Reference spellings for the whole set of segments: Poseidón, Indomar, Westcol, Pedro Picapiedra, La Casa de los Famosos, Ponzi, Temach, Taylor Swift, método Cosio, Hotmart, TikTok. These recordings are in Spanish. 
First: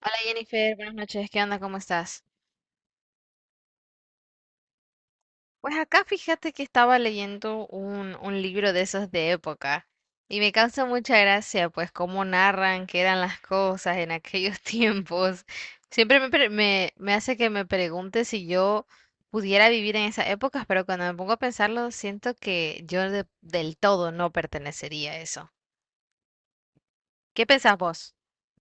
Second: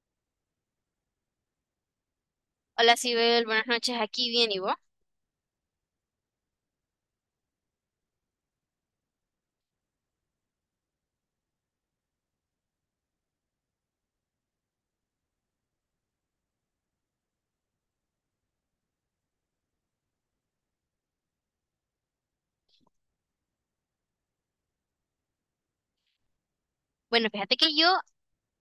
Hola Jennifer, buenas noches, ¿qué onda? ¿Cómo estás? Hola, Sibel, buenas noches, aquí bien, ¿y vos? Pues acá fíjate que estaba leyendo un libro de esos de época y me causa mucha gracia pues cómo narran que eran las cosas en aquellos tiempos. Siempre me, pre- Me hace que me pregunte si yo pudiera vivir en esas épocas, pero cuando me pongo a pensarlo siento que yo del todo no pertenecería a eso. Bueno, ¿Qué fíjate que pensás yo, vos?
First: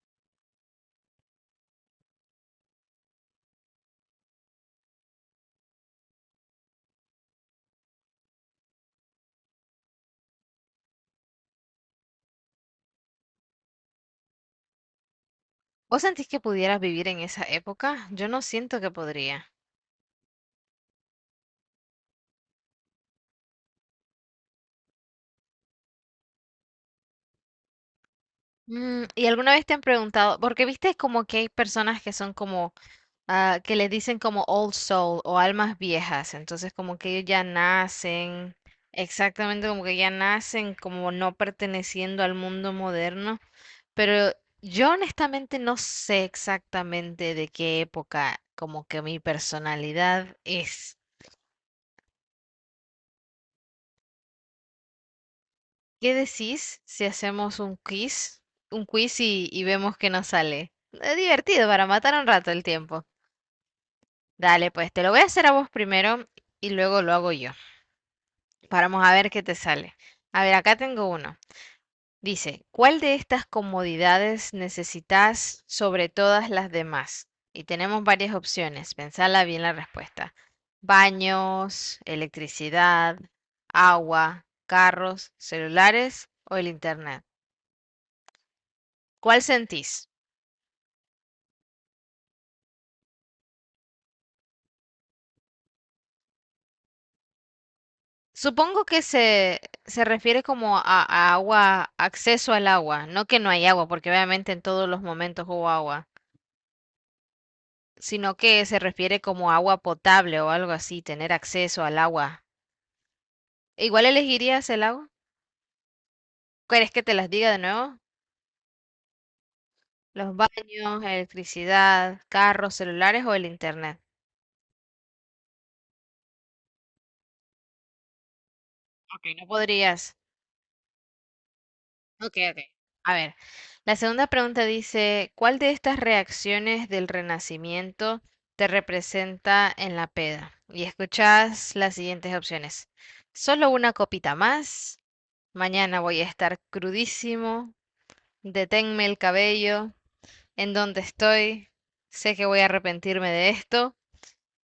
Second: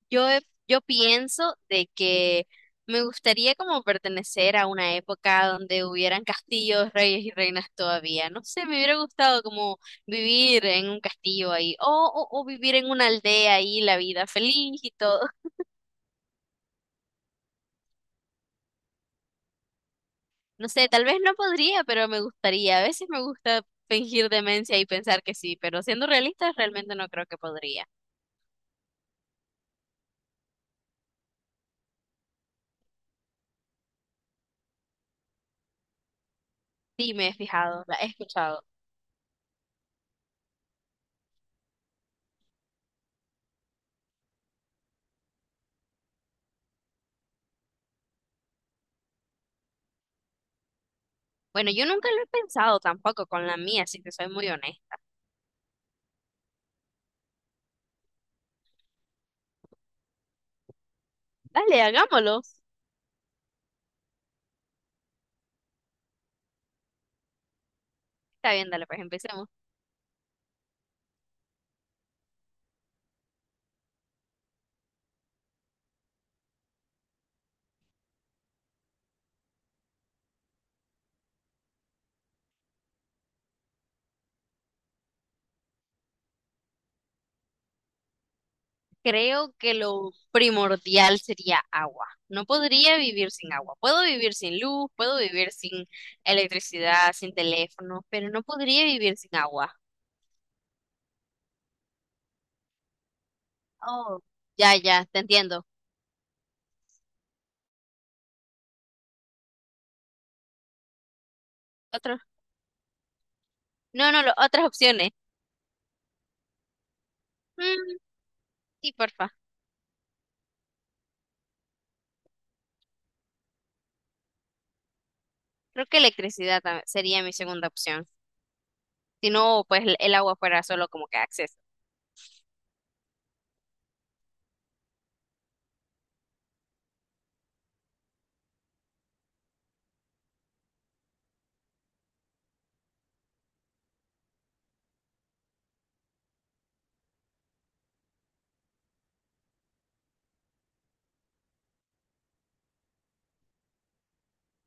yo, he- yo pienso de que me gustaría como pertenecer a una época donde hubieran castillos, reyes y reinas todavía. No sé, me hubiera gustado como vivir en un castillo ahí, o vivir en una aldea ahí, la vida feliz y todo. ¿Vos sentís que pudieras vivir en esa época? Yo no siento que podría. No sé, tal vez no podría, pero me gustaría. A veces me gusta fingir demencia y pensar que sí, pero siendo realistas, realmente no creo que podría. Mm, ¿y alguna vez te han preguntado? Porque viste como que hay personas que son como, ah, que les dicen como old soul o almas viejas, entonces como que Sí, ellos me he ya fijado, la he nacen, escuchado. exactamente como que ya nacen como no perteneciendo al mundo moderno, pero yo honestamente no sé exactamente de qué época como que mi personalidad es. Bueno, yo nunca lo he pensado tampoco con la mía, si te soy muy honesta. ¿Qué decís si hacemos un quiz y vemos qué nos sale? Es divertido Dale, para matar un hagámoslo. rato el tiempo. Dale, pues te lo voy a hacer a vos primero y luego lo hago yo. Está bien, dale, pues Vamos a ver qué empecemos. te sale. A ver, acá tengo uno. Dice, ¿cuál de estas comodidades necesitas sobre todas las demás? Y tenemos varias opciones. Pensala bien la respuesta. Baños, electricidad, agua, carros, celulares o el internet. ¿Cuál Creo que sentís? lo primordial sería agua. No podría vivir sin agua. Puedo vivir sin luz, puedo vivir sin electricidad, sin teléfono, pero no podría Supongo que vivir sin agua. se refiere como a agua, acceso al agua, no que no hay agua, porque Oh. obviamente en Ya, todos los ya, te momentos entiendo. hubo agua, sino que se refiere como agua potable o algo así, tener acceso al Otro. agua. Igual No, no, lo- otras elegirías el agua. opciones. ¿Quieres que te las diga de nuevo? Mm, sí, porfa. Los baños, electricidad, carros, celulares o el internet. Creo que electricidad tam- sería mi segunda opción. Si Ok, no no, pues el podrías. agua fuera solo como que acceso. Ok, ok. A ver, la segunda pregunta dice, ¿cuál de estas reacciones del Renacimiento te representa en la peda? Y escuchas las siguientes opciones. Solo una copita más, mañana voy a estar crudísimo, deténme el cabello, ¿en dónde estoy? Sé que voy a arrepentirme de esto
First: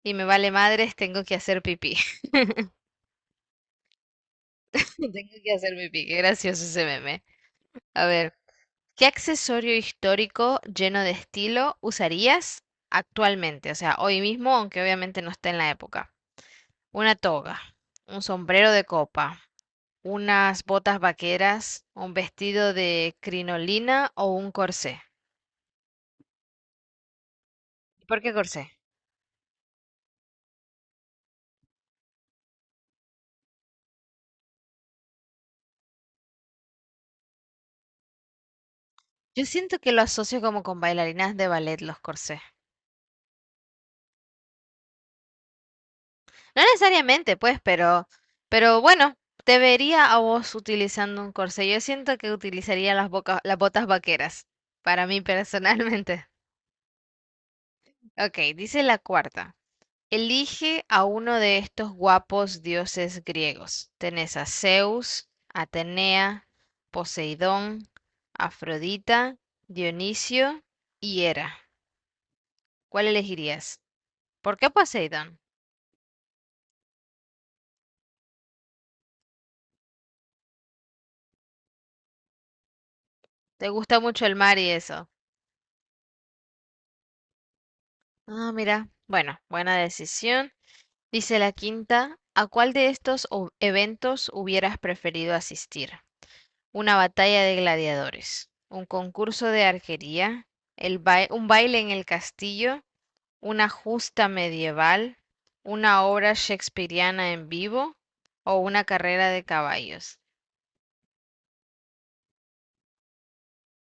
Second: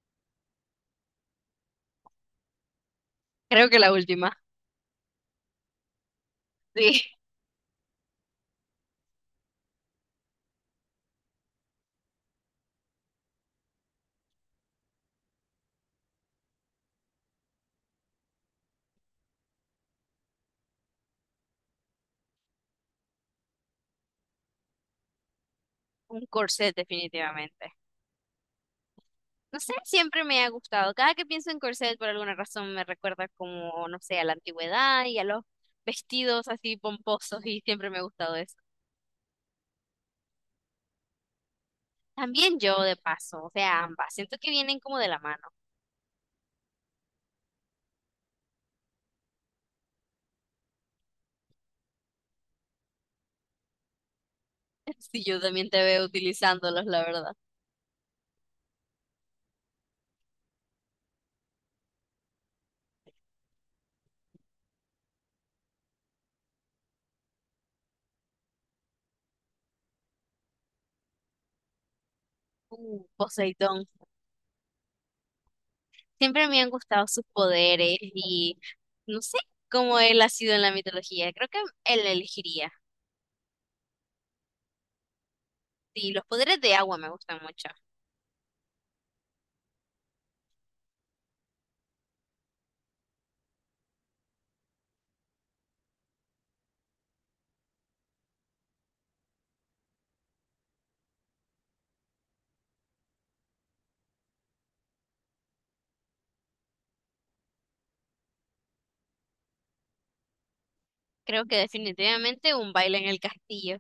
y me vale madres, tengo que hacer pipí. Creo que la última. Tengo que hacer pipí, qué gracioso ese Sí. meme. A ver. ¿Qué accesorio histórico lleno de estilo usarías actualmente? O sea, hoy mismo, aunque obviamente no esté en la época. Una toga, un sombrero de copa, unas botas vaqueras, un vestido de crinolina o un corsé. Un corset, definitivamente. ¿Y por qué corsé? No sé, siempre me ha gustado. Cada que pienso en corset, por alguna razón me recuerda como, no sé, a la antigüedad y a los vestidos así pomposos y siempre me ha gustado eso. Yo siento que lo asocio como con bailarinas de ballet los corsés. También yo, de paso, o sea, ambas. Siento que vienen como de la mano. No necesariamente, pues, pero bueno, te vería a vos utilizando un corsé. Yo siento que utilizaría las las botas vaqueras, para mí Sí, yo también te veo personalmente. utilizándolos, la verdad. Ok, dice la cuarta. Elige a uno de estos guapos dioses griegos. Tenés a Zeus, Atenea, Poseidón, Afrodita, Dionisio y Hera. ¿Cuál elegirías? Poseidón. ¿Por qué Poseidón? Siempre me han gustado sus poderes y no sé cómo él ha sido en la mitología. Creo que él elegiría. ¿Te gusta mucho el mar y eso? Sí, los poderes de agua me gustan mucho. Ah, mira. Bueno, buena decisión. Dice la quinta. ¿A cuál de estos eventos hubieras preferido asistir? Una batalla de gladiadores, un concurso de arquería, un baile en el castillo, una justa medieval, una obra shakespeariana en vivo o una carrera de caballos. Creo que definitivamente un baile en el castillo.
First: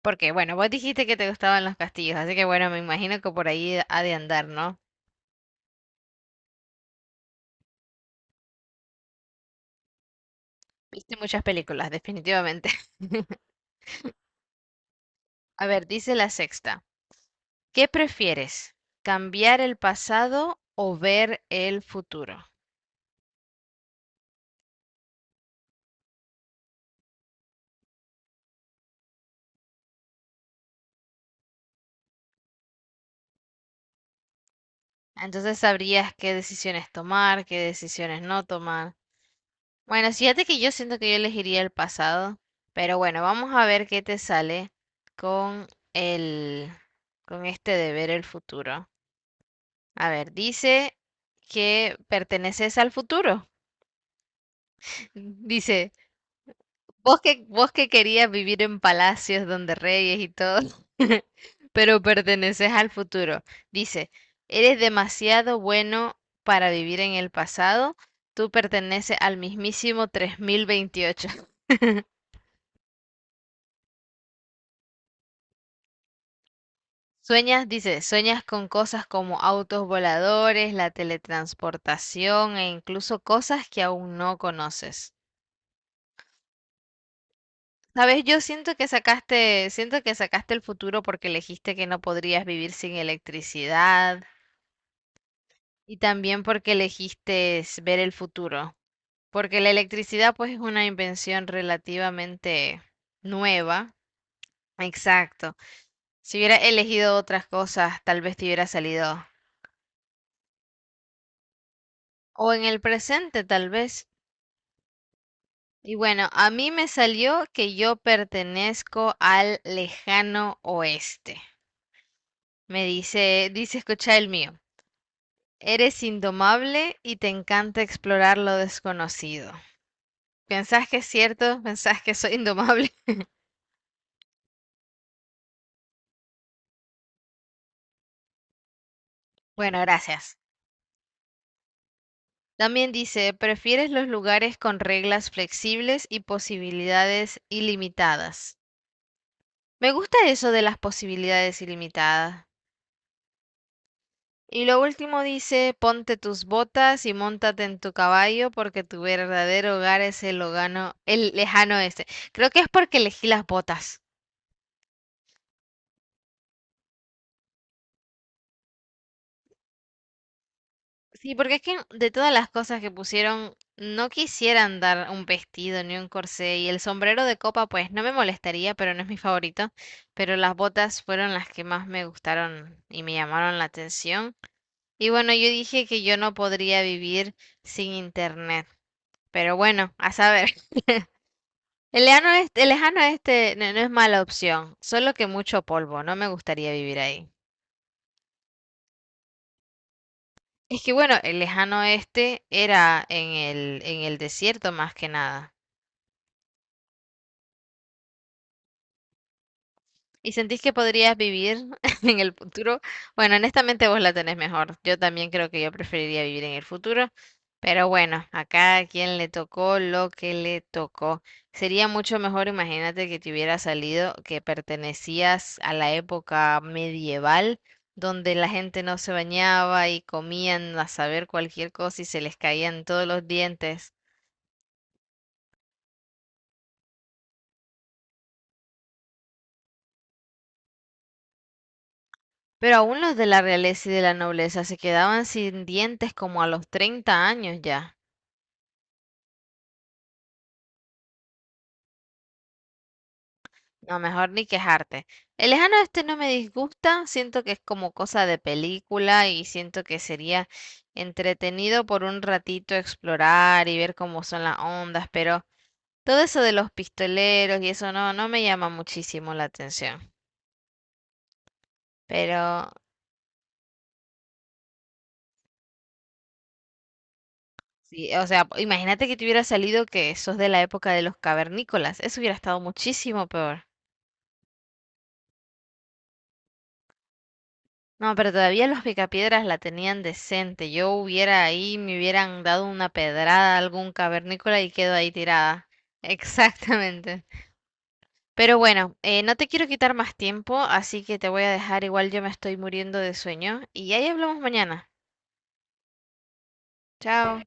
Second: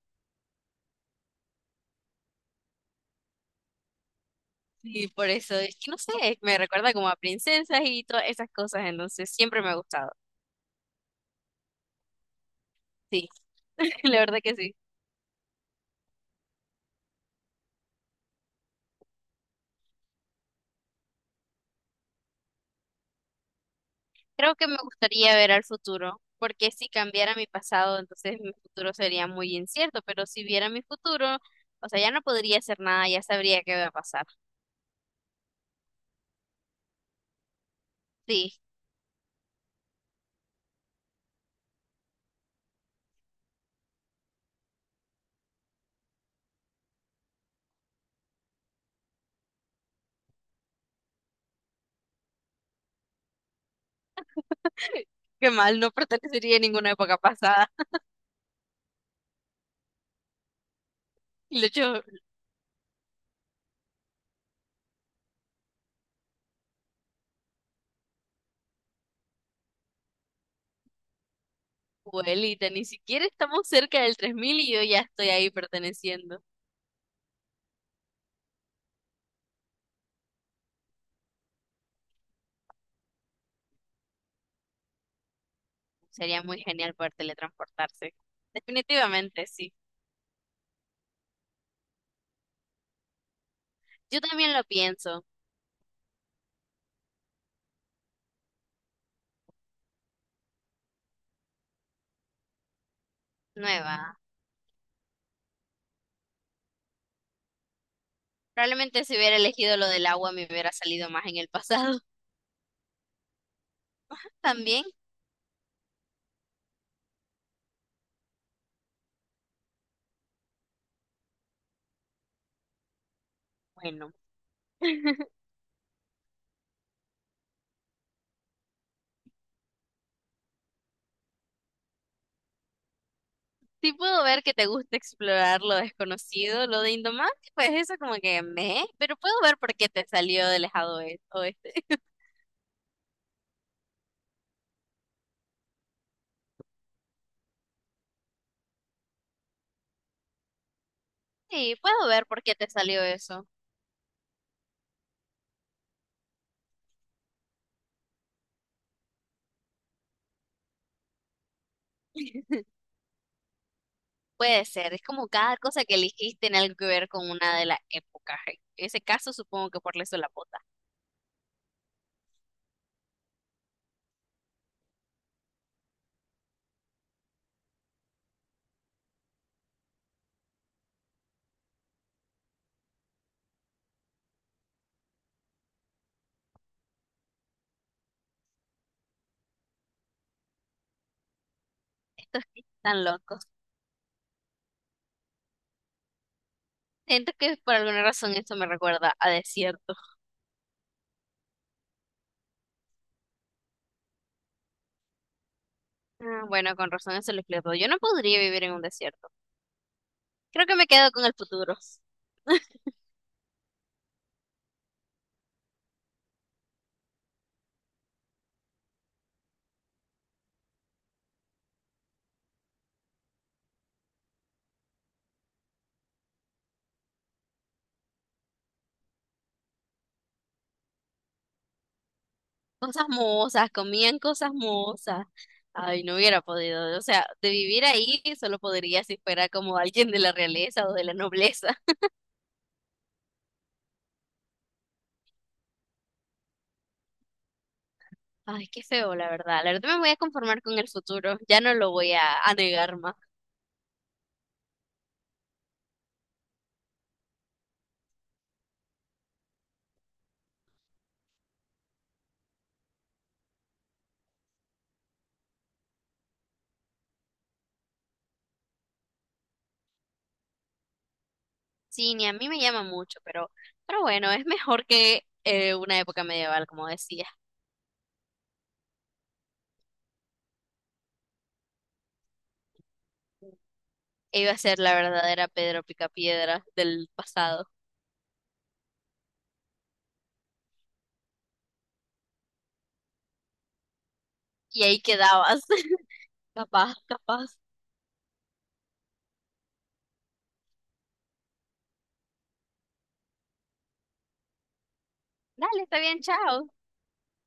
Porque, bueno, vos dijiste que te gustaban los castillos, así que bueno, me imagino que por ahí ha de andar, ¿no? Y por eso es que no sé, me recuerda como a princesas y todas esas cosas. Entonces siempre me ha gustado. Viste muchas películas, definitivamente. Sí, la verdad que sí. A ver, dice la sexta. ¿Qué prefieres? ¿Cambiar el pasado o ver el futuro? Creo que me gustaría ver al futuro, porque si cambiara mi pasado, entonces mi futuro sería muy incierto. Pero si viera mi futuro, o sea, ya no podría hacer nada, ya sabría qué va a pasar. Entonces sabrías qué decisiones tomar, qué decisiones no Sí. tomar. Bueno, fíjate que yo siento que yo elegiría el pasado, pero bueno, vamos a ver qué te sale con el, con este de ver el futuro. A ver, dice que perteneces al futuro. Qué mal, no Dice, pertenecería a ninguna época vos pasada. vos que querías vivir en palacios donde reyes y todo, Y de pero hecho, perteneces al futuro. Dice, eres demasiado bueno para vivir en el pasado. Tú perteneces al mismísimo 3028. abuelita, ni siquiera estamos cerca del 3000 y yo ya estoy ahí perteneciendo. Sueñas, dice, sueñas con cosas como autos voladores, la teletransportación e incluso cosas que aún no conoces. Sería muy genial poder teletransportarse. Sabes, yo Definitivamente, sí. siento que sacaste el futuro porque elegiste que no podrías vivir sin Yo electricidad, también lo pienso. y también porque elegiste es ver el futuro, porque la electricidad pues es una invención relativamente nueva. Nueva. Exacto. Si hubiera elegido otras cosas, tal vez te hubiera Probablemente si salido. hubiera elegido lo del agua me hubiera salido más en el pasado. O en el presente, tal vez. También, Y bueno, a mí me salió que yo pertenezco al lejano oeste. Me dice, dice, bueno. escucha el mío. Eres indomable y te encanta explorar lo desconocido. ¿Pensás que es cierto? ¿Pensás que soy indomable? Sí puedo ver que te gusta explorar lo desconocido, lo de Indomar, pues eso como que me, pero puedo ver por Bueno, qué te gracias. salió del lejado oeste. También dice, ¿prefieres los lugares con reglas flexibles y posibilidades ilimitadas? Me gusta eso de las posibilidades Sí, puedo ver por ilimitadas. qué te salió eso. Y lo último dice, ponte tus botas y móntate en tu caballo porque tu verdadero hogar es el lejano este. Creo que es porque elegí las botas. Puede ser, es como cada cosa que elegiste tiene algo que ver con una de las épocas. En ese caso, supongo que por eso la bota. Sí, porque es que de todas las cosas que pusieron, no quisieran dar un vestido ni un corsé y el sombrero de copa, pues no me molestaría, pero no es mi favorito. Pero las botas fueron las que más me gustaron y me llamaron la atención. Y bueno, yo dije que yo no podría vivir sin internet. Pero bueno, a saber. El lejano Estos que este, están locos. No es mala opción, solo que mucho polvo, no me gustaría vivir ahí. Siento que por alguna razón esto me recuerda a desierto. Es que bueno, el lejano este era en en el desierto más que nada. Ah, bueno, con razón eso lo explico. Yo no podría vivir en un desierto. ¿Y sentís Creo que que me quedo podrías con el vivir futuro. en el futuro? Bueno, honestamente vos la tenés mejor. Yo también creo que yo preferiría vivir en el futuro, pero bueno, a cada quien le tocó lo que le tocó. Sería mucho mejor, imagínate, que te hubiera salido que pertenecías a la época medieval, donde la gente no se bañaba y comían a saber cualquier cosa y se les caían Cosas todos los mohosas, dientes. comían cosas mohosas. Ay, no hubiera podido. O sea, de vivir ahí solo podría si fuera como alguien de la realeza o de la nobleza. Pero aún los de la realeza y de la nobleza se quedaban sin dientes como a los 30 años ya. Ay, qué feo, la verdad. La verdad me voy a conformar con el futuro. Ya no lo voy a negar más. No, mejor ni quejarte. El lejano este no me disgusta, siento que es como cosa de película y siento que sería entretenido por un ratito explorar y ver cómo son las ondas, pero todo eso de los pistoleros y eso no, no me llama muchísimo la atención. Sí, ni a mí me Pero llama mucho, pero bueno, es mejor que una época medieval, como decía. sí, o sea, imagínate que te hubiera salido que sos de la época de los cavernícolas, eso hubiera estado muchísimo peor. Iba a ser la verdadera Pedro Picapiedra del pasado. No, pero todavía los picapiedras la tenían decente. Yo hubiera ahí, me hubieran dado una pedrada a algún cavernícola y Y quedo ahí ahí quedabas. tirada. Capaz, Exactamente. capaz. Pero bueno, no te quiero quitar más tiempo, así que te voy a dejar. Igual yo me estoy muriendo de sueño. Y ahí hablamos mañana. Dale, está bien, chao. Chao.